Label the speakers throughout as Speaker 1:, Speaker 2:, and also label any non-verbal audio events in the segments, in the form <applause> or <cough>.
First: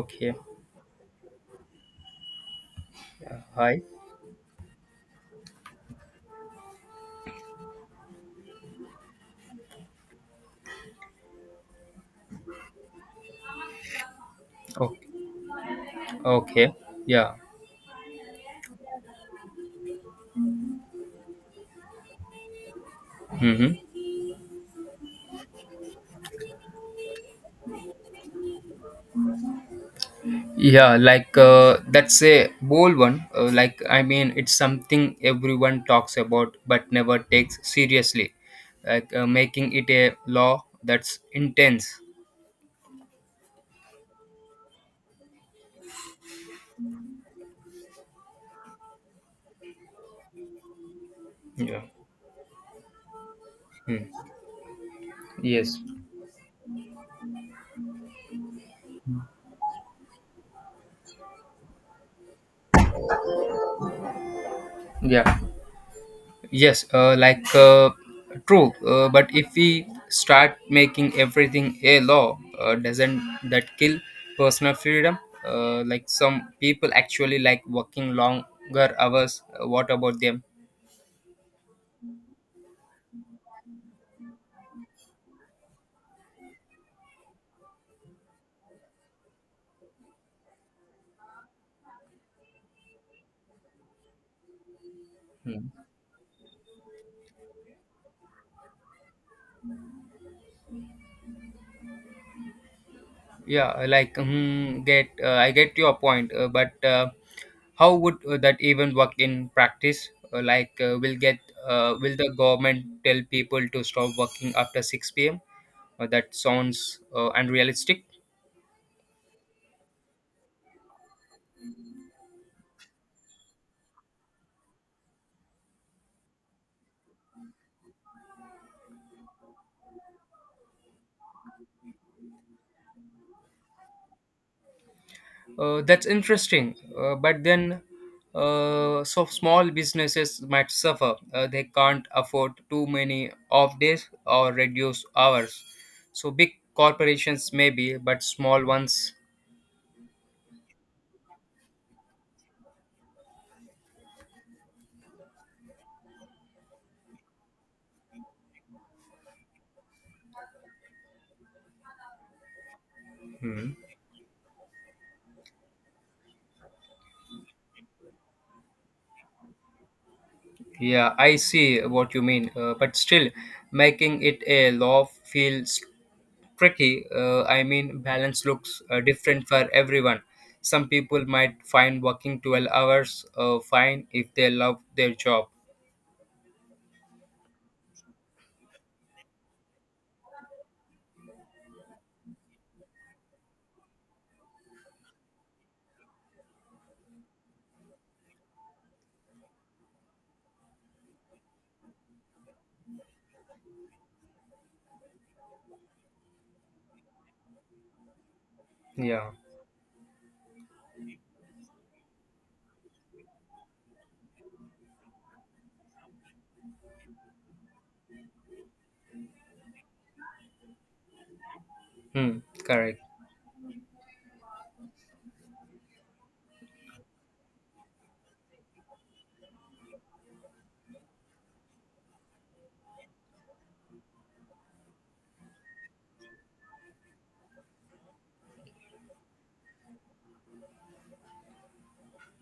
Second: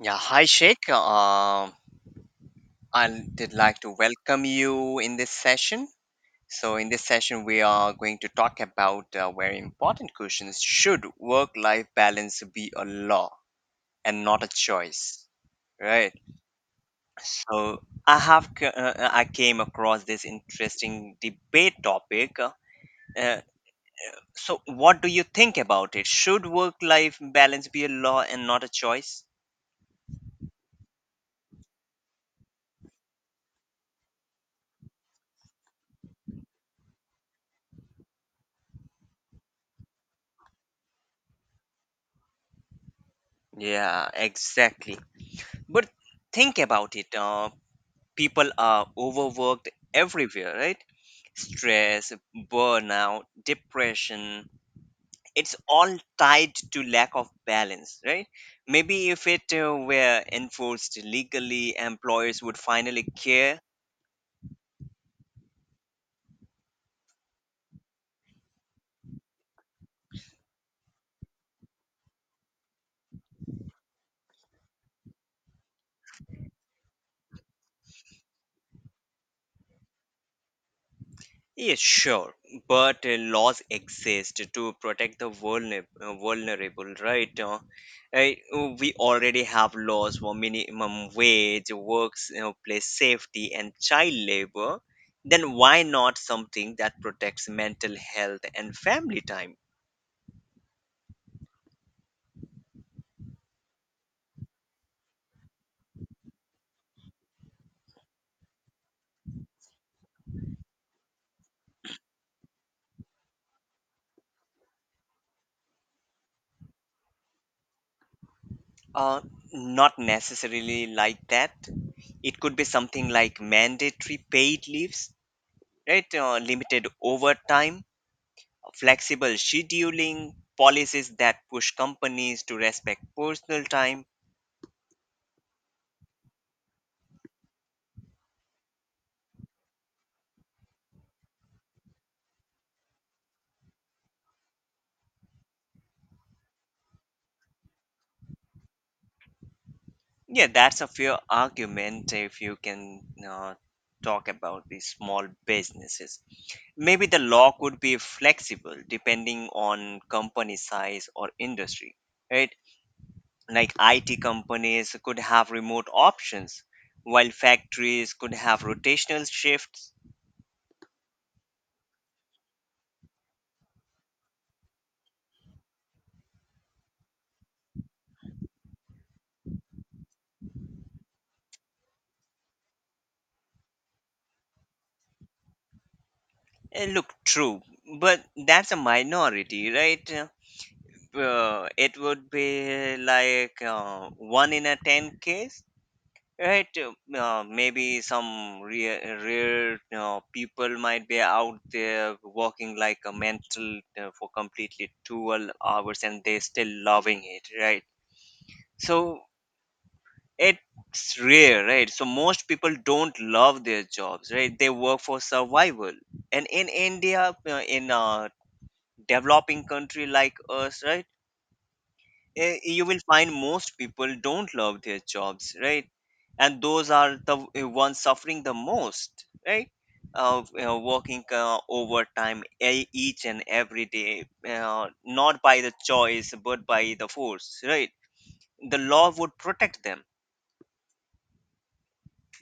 Speaker 1: Yeah, hi Sheikh. I
Speaker 2: Yeah,
Speaker 1: did like
Speaker 2: hi.
Speaker 1: to welcome you in this session. So, in this session, we are going to talk about very important questions. Should work life balance be a law and not a
Speaker 2: Okay.
Speaker 1: choice? Right.
Speaker 2: Okay. Yeah.
Speaker 1: So, I have I came across this interesting debate topic. Uh,
Speaker 2: Mm-hmm.
Speaker 1: so, what do you think about it? Should work life balance be a law and not a choice?
Speaker 2: Yeah, that's a bold one. Like I mean, it's something everyone talks about but never takes seriously. Like making it a law, that's intense.
Speaker 1: Yeah, exactly. But think about it. People are overworked everywhere, right?
Speaker 2: Yeah.
Speaker 1: Stress, burnout,
Speaker 2: Mm.
Speaker 1: depression, it's
Speaker 2: Yes.
Speaker 1: all tied to lack of balance, right? Maybe if it were enforced legally, employers would finally care.
Speaker 2: Yeah. Yes, true. But if we start making everything a law, doesn't that kill personal freedom? Like some people actually like working longer hours. What about them?
Speaker 1: Yes, sure, but laws exist to protect the vulnerable, right? We already have laws for minimum wage, works, you know, place safety, and child labor. Then
Speaker 2: Hmm.
Speaker 1: why not something that protects mental health and family time?
Speaker 2: Yeah, like hmm, get. I get your point, but how would that even work in practice? Will the government tell people to stop working after six p.m.? That sounds unrealistic.
Speaker 1: Uh, Not necessarily like that. It could be something like mandatory paid leaves, right? Limited overtime, flexible scheduling, policies that push companies to respect personal time.
Speaker 2: That's interesting. But then, so small businesses might suffer. They can't afford too many off days or reduced hours. So big corporations maybe, but small ones.
Speaker 1: Yeah, that's a fair argument if you can uh, talk about these small businesses. Maybe the law could be flexible depending on company size or industry, right?
Speaker 2: Hmm.
Speaker 1: Like IT companies could have remote options, while factories could have rotational shifts.
Speaker 2: Yeah, I see what you mean. But still, making it a law feels tricky. I mean, balance looks different for everyone. Some people might find working 12 hours fine if they love their job.
Speaker 1: Look, true, but that's a minority, right? It would be like one in a 10 case, right? Maybe some rare people might be out there walking like a mental for completely 12 hours, and they're still loving it, right? So
Speaker 2: Yeah.
Speaker 1: it's rare, right? So most people don't love their jobs, right? They work for survival. And in India, in a developing country like us, right?
Speaker 2: Hmm,
Speaker 1: You will
Speaker 2: correct.
Speaker 1: find most people don't love their jobs, right? And those are the ones suffering the most, right? You know, working overtime each and every day, not by the choice but by the force, right? The law would protect them.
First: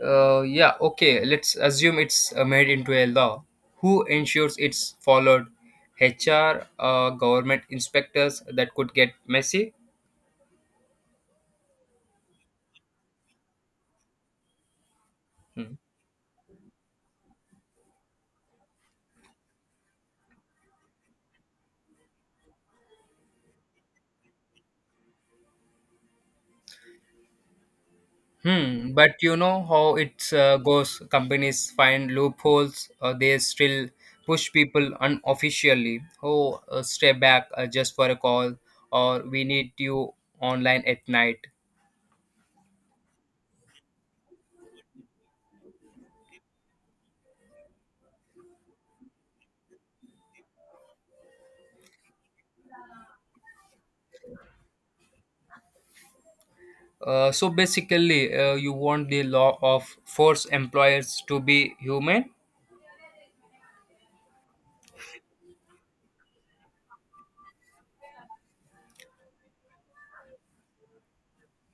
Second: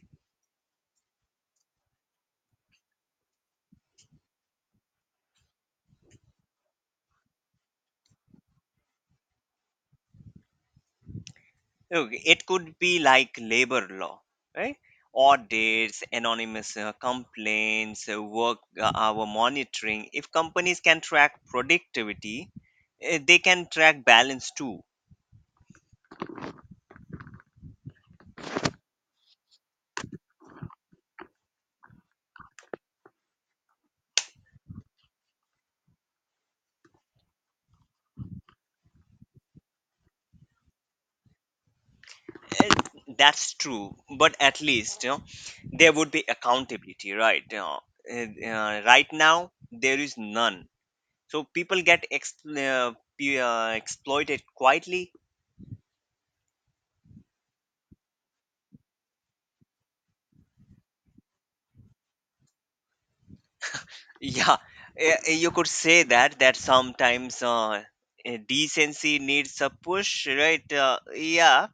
Speaker 2: Yeah, okay. Let's assume it's made into a law. Who ensures it's followed? HR, government inspectors, that could get messy.
Speaker 1: Okay, it could be like labor law, right?
Speaker 2: Hmm.
Speaker 1: Audits, anonymous complaints, work hour monitoring. If companies can track productivity, they can track balance too.
Speaker 2: Hmm, but you know how it goes. Companies find loopholes. They still push people unofficially. Oh, stay back just for a call, or we need you online at night.
Speaker 1: Uh, That's true, but at least you know there would be accountability, right? Right now there is none, so people get exploited quietly.
Speaker 2: So basically, you want the law of force employers to be human,
Speaker 1: Yeah, you could say that sometimes decency needs a push, right? Yeah,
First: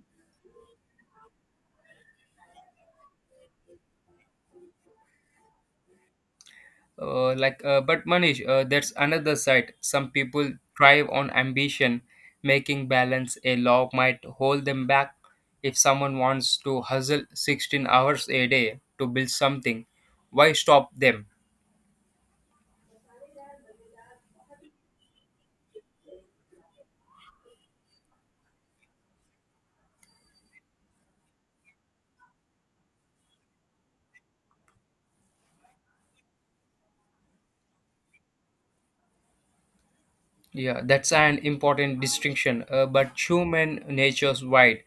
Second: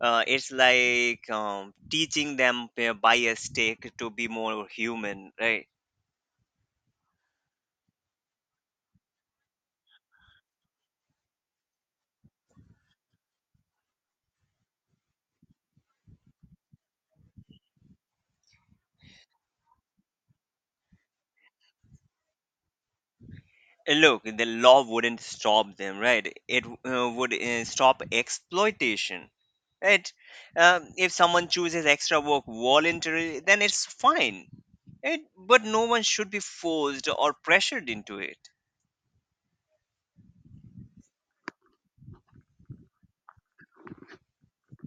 Speaker 1: uh, it's like teaching them by a stake to be more human, right?
Speaker 2: but Manish, that's another side. Some people thrive on ambition, making balance a law might hold them back. If someone wants to hustle 16 hours a day to build something, why stop them?
Speaker 1: Look, the law wouldn't stop them, right? It would stop exploitation, right? If someone chooses extra work voluntarily, then it's fine, right? But no one should be forced or pressured into it.
Speaker 2: Yeah, that's an important distinction. But human nature's wide,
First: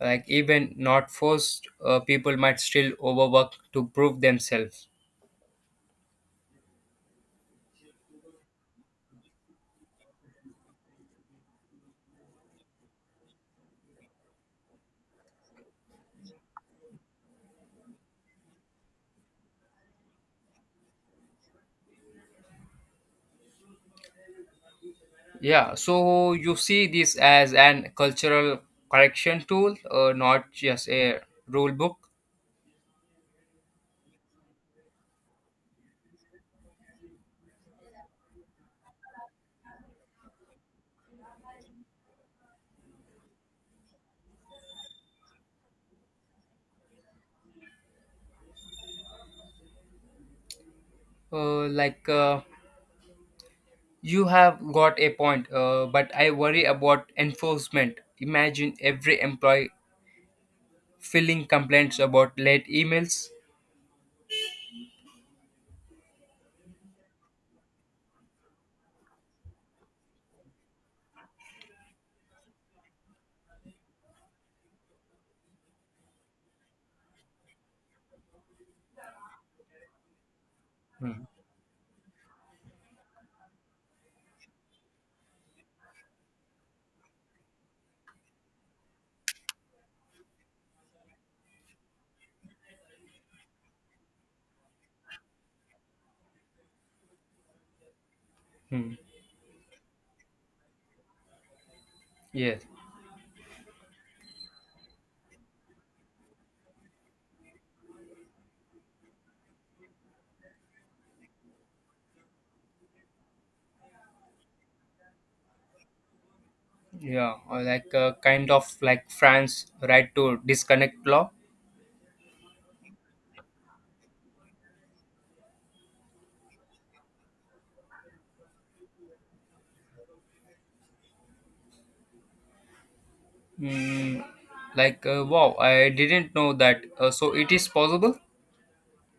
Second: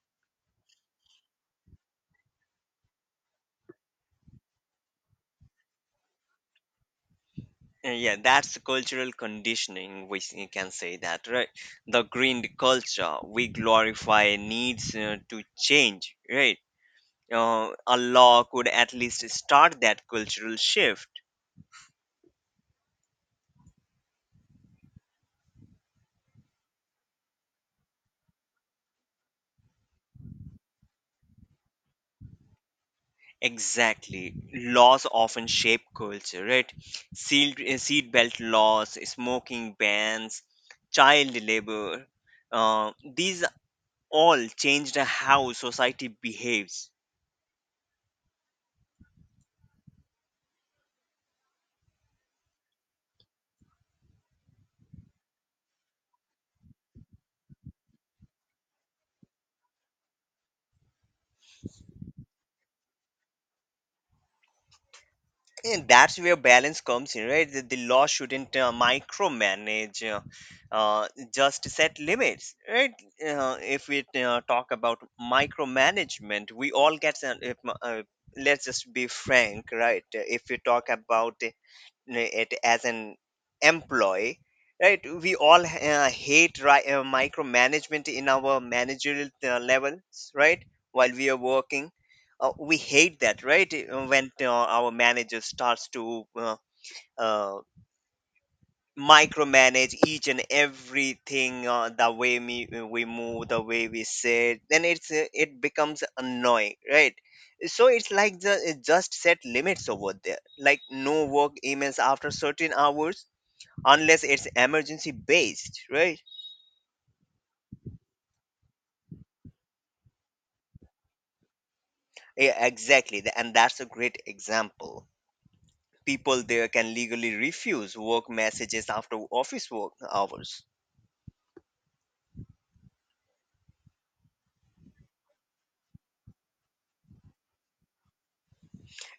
Speaker 2: like even not forced, people might still overwork to prove themselves.
Speaker 1: Yeah, that's cultural conditioning, we can say that, right? The green culture, we glorify needs to change, right? A law could at least start that cultural shift.
Speaker 2: Yeah, so you see this as an cultural correction tool, not just a rule book.
Speaker 1: Exactly. Laws often shape culture, right? Seatbelt laws, smoking bans, child labor. These all changed how society behaves.
Speaker 2: Uh, like uh, you have got a point, but I worry about enforcement. Imagine every employee filling complaints about late emails.
Speaker 1: And that's where balance comes in, right? The law shouldn't micromanage, uh, just set limits, right? If we talk about micromanagement, we all get, an, if, uh, let's just be frank, right? If we talk about it as an employee, right, we all hate micromanagement in our managerial levels, right? While we are working, we hate that, right? When our manager starts to uh,
Speaker 2: Hmm.
Speaker 1: micromanage each and everything, the way
Speaker 2: Yes,
Speaker 1: we move, the way we sit, then it becomes annoying, right? So it's like it just set limits over there, like no work emails after certain hours, unless it's emergency based, right?
Speaker 2: yeah, or like kind of like France, right to disconnect law.
Speaker 1: Yeah, exactly. And that's a great example. People there can legally refuse work messages after office work hours.
Speaker 2: Hmm. Like wow, I didn't know that. So it is possible.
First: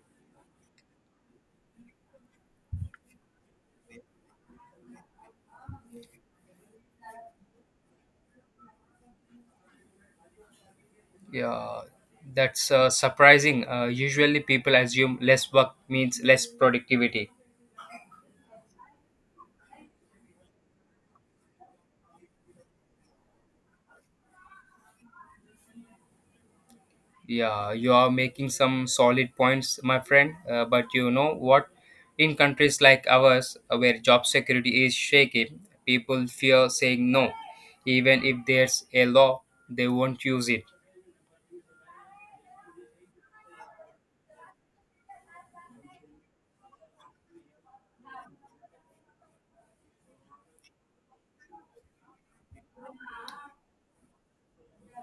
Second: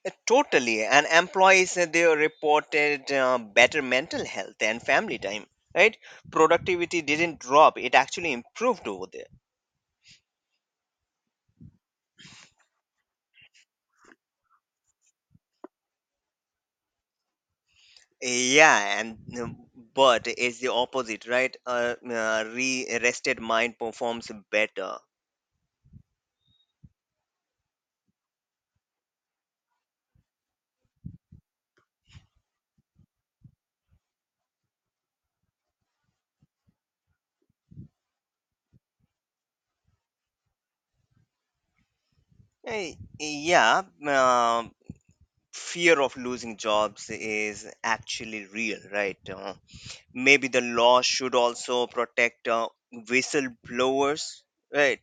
Speaker 1: Totally. And employees there reported better mental health and family time, right? Productivity didn't drop, it actually improved over there.
Speaker 2: Yeah, that's surprising. Usually, people assume less work means less productivity.
Speaker 1: Yeah, and but it's the opposite, right? Re rested mind performs better.
Speaker 2: Yeah, you are making some solid points, my friend. But you know what? In countries like ours, where job security is shaky, people fear saying no. Even if there's a law, they won't use it.
Speaker 1: Yeah, fear of losing jobs is actually real, right? Maybe the law should also protect whistleblowers, right?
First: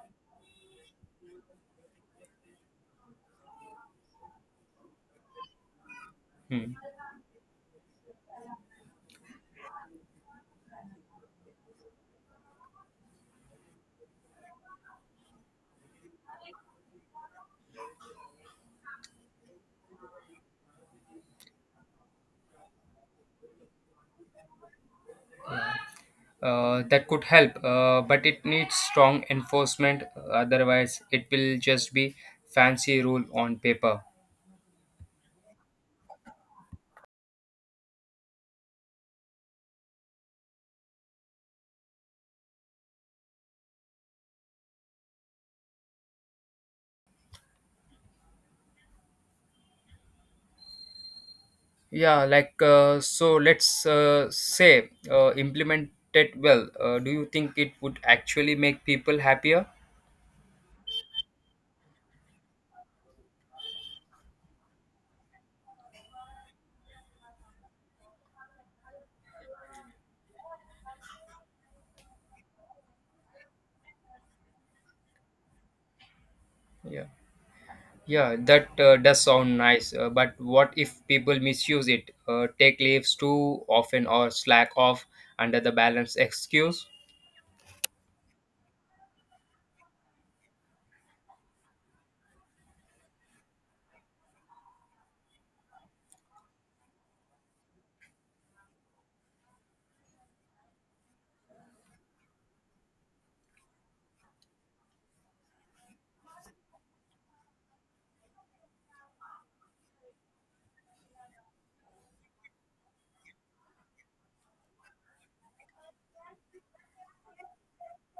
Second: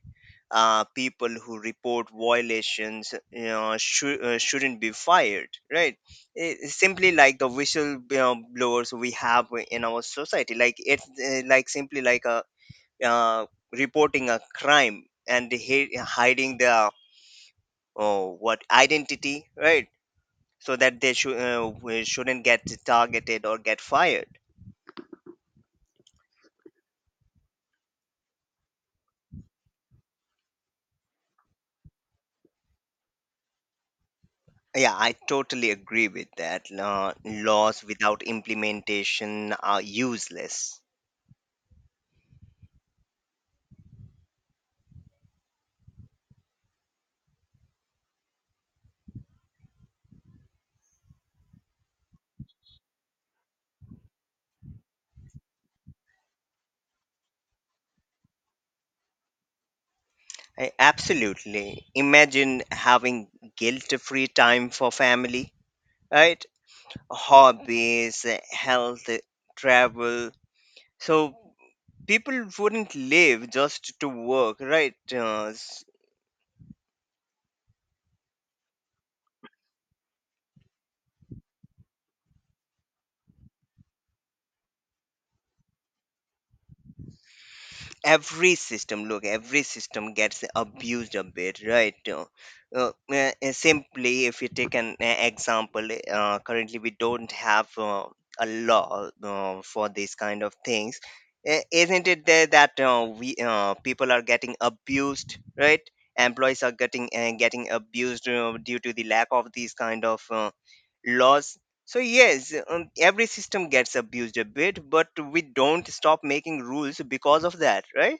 Speaker 1: People who report violations, shouldn't be fired, right?
Speaker 2: Hmm.
Speaker 1: Simply like the whistleblowers we have in our society, like it's like simply like a uh, reporting a crime and hiding their oh, what identity, right? So that they we shouldn't get targeted or get fired.
Speaker 2: That could help, but it needs strong enforcement. Otherwise, it will just be fancy rule on paper.
Speaker 1: Yeah, I totally agree with that. Laws without implementation are useless.
Speaker 2: Yeah, let's say implement it well. Do you think it would actually make people happier?
Speaker 1: Absolutely. Imagine having guilt free time for family, right? Hobbies, health, travel. So people wouldn't live just to work, right? Uh,
Speaker 2: Yeah, yeah, that does sound nice. But what if people misuse it, take leaves too often, or slack off under the balance excuse?
Speaker 1: every system look every system gets abused a bit, right? Simply if you take an example, currently we don't have a law for these kind of things. Isn't it there that we people are getting abused, right? Employees are getting getting abused due to the lack of these kind of laws. So yes, every system gets abused a bit, but we don't stop making rules because of that, right?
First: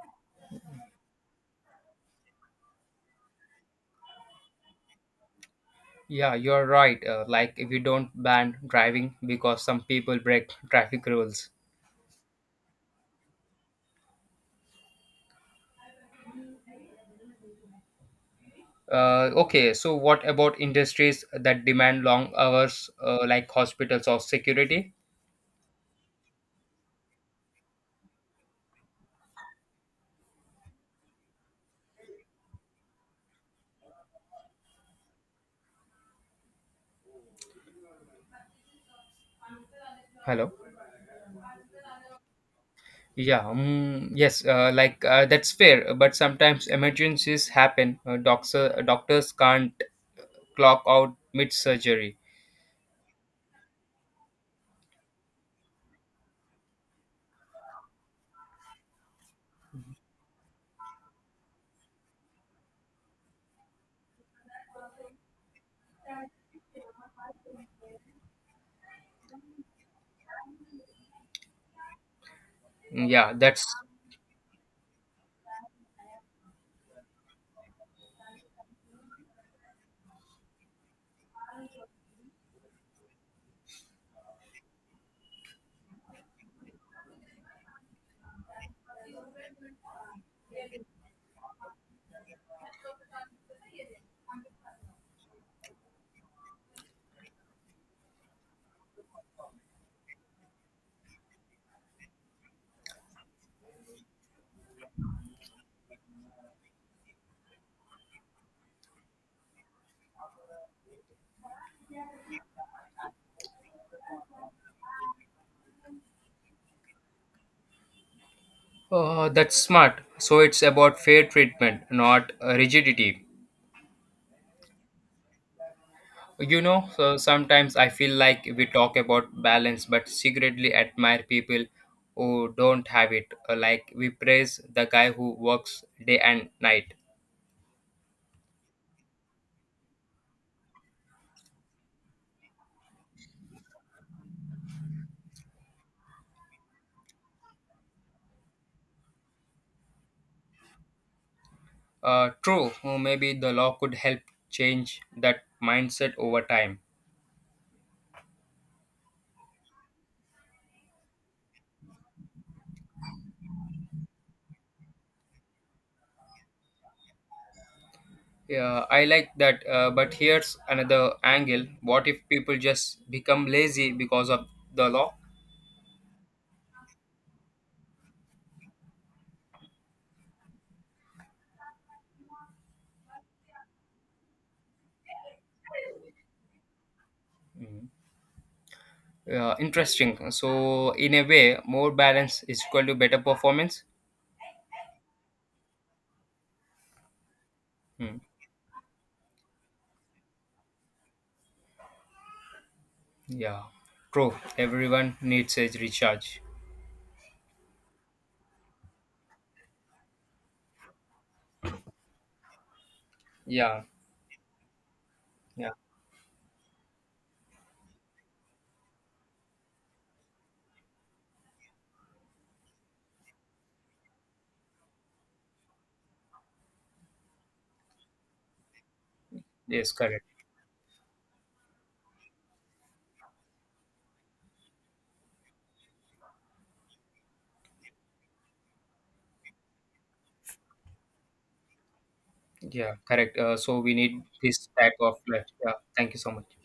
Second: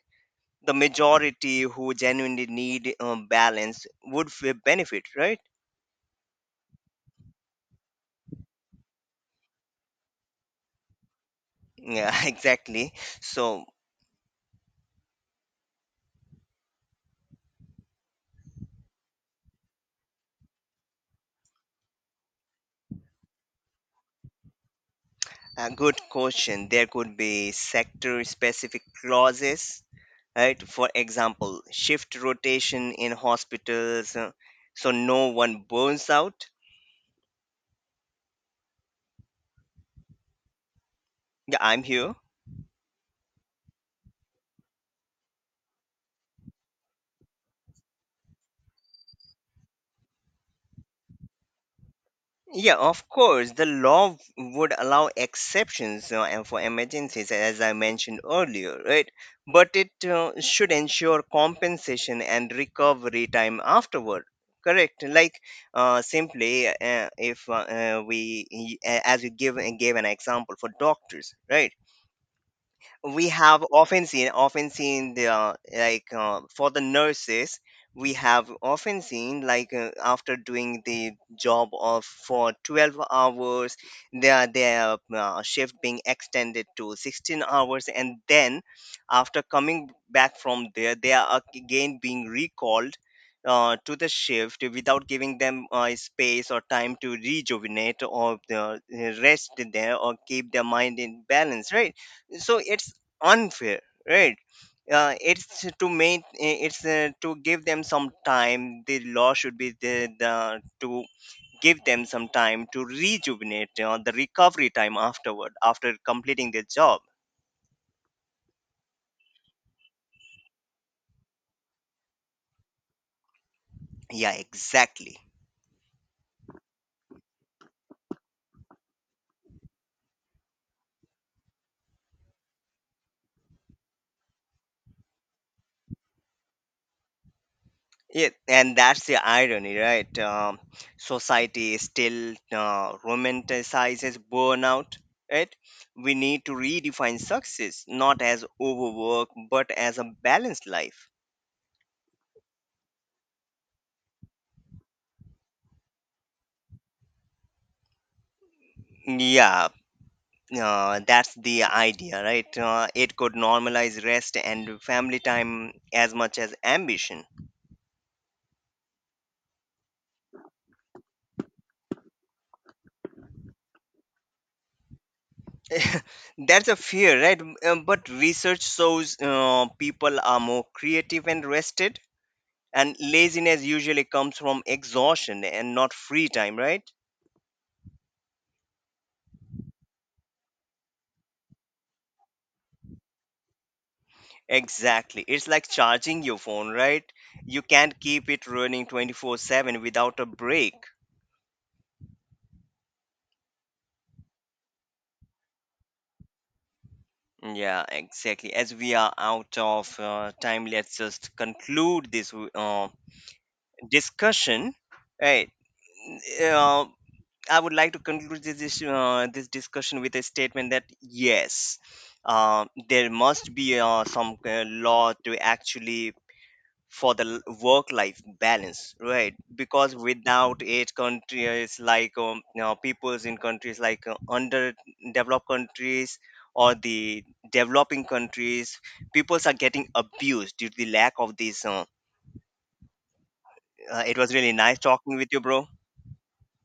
Speaker 1: The majority who genuinely need balance would benefit, right?
Speaker 2: Yeah, you're right. Like if you don't ban driving because some people break traffic rules.
Speaker 1: Yeah, <laughs> exactly. So
Speaker 2: Okay, so what about industries that demand long hours, like hospitals or security?
Speaker 1: a good question. There could be sector-specific clauses, right? For example, shift rotation in hospitals, so no one burns out.
Speaker 2: Hello.
Speaker 1: Yeah, I'm here.
Speaker 2: Yeah. Yes. That's fair. But sometimes emergencies happen. Doctors can't clock out mid surgery.
Speaker 1: Yeah, of course. The law would allow exceptions and for emergencies, as I mentioned earlier, right? But it should ensure compensation and recovery time afterward. Correct. Like simply, if we, y- a- as you give gave an example for doctors, right? We
Speaker 2: Yeah.
Speaker 1: have often seen, often seen the like for the nurses, we have often seen like after doing the job of for 12 hours, their shift being extended to 16 hours, and then after coming back from there they are again being recalled to the shift without giving them space or time to rejuvenate, or rest there, or keep their mind in balance, right? So it's unfair, right? It's to make it's To give them some time, the law should be the to give them some time to rejuvenate, you know, the recovery time afterward after completing their job.
Speaker 2: That's smart. So it's about fair treatment, not rigidity.
Speaker 1: Yeah, exactly.
Speaker 2: You know, so sometimes I feel like we talk about balance, but secretly admire people who don't have it. Like we praise the guy who works day and night.
Speaker 1: Yeah, and that's the irony, right? Um, society still romanticizes burnout, right? We need to redefine success not as overwork but as a balanced life.
Speaker 2: True, maybe the law could help change that mindset over time.
Speaker 1: Yeah, that's the idea, right? It could normalize rest and family time as much as ambition.
Speaker 2: Yeah, I like that, but here's another angle. What if people just become lazy because of the law?
Speaker 1: <laughs> That's a fear, right? But research shows people are more creative and rested, and laziness usually comes from exhaustion and not free time, right?
Speaker 2: Mhm. Yeah, interesting. So, in a way, more balance is equal to better performance.
Speaker 1: Exactly. It's like charging your phone, right? You can't
Speaker 2: Hmm.
Speaker 1: keep it running 24/7 without a break.
Speaker 2: Yeah, true. Everyone needs a recharge.
Speaker 1: Yeah, exactly. As we are out of time, let's just conclude this
Speaker 2: Yeah,
Speaker 1: discussion. Right.
Speaker 2: yeah,
Speaker 1: Uh, I would like to conclude this this discussion with a statement that yes, there must be some law to actually for the work life balance, right?
Speaker 2: yes,
Speaker 1: Because
Speaker 2: correct.
Speaker 1: without it, countries like you know, peoples in countries like underdeveloped countries or the developing countries, peoples are getting abused due to the lack of these
Speaker 2: Yeah, correct. So, we
Speaker 1: it
Speaker 2: need
Speaker 1: was really
Speaker 2: this
Speaker 1: nice
Speaker 2: type
Speaker 1: talking
Speaker 2: of
Speaker 1: with you,
Speaker 2: life.
Speaker 1: bro.
Speaker 2: Yeah, thank you so much.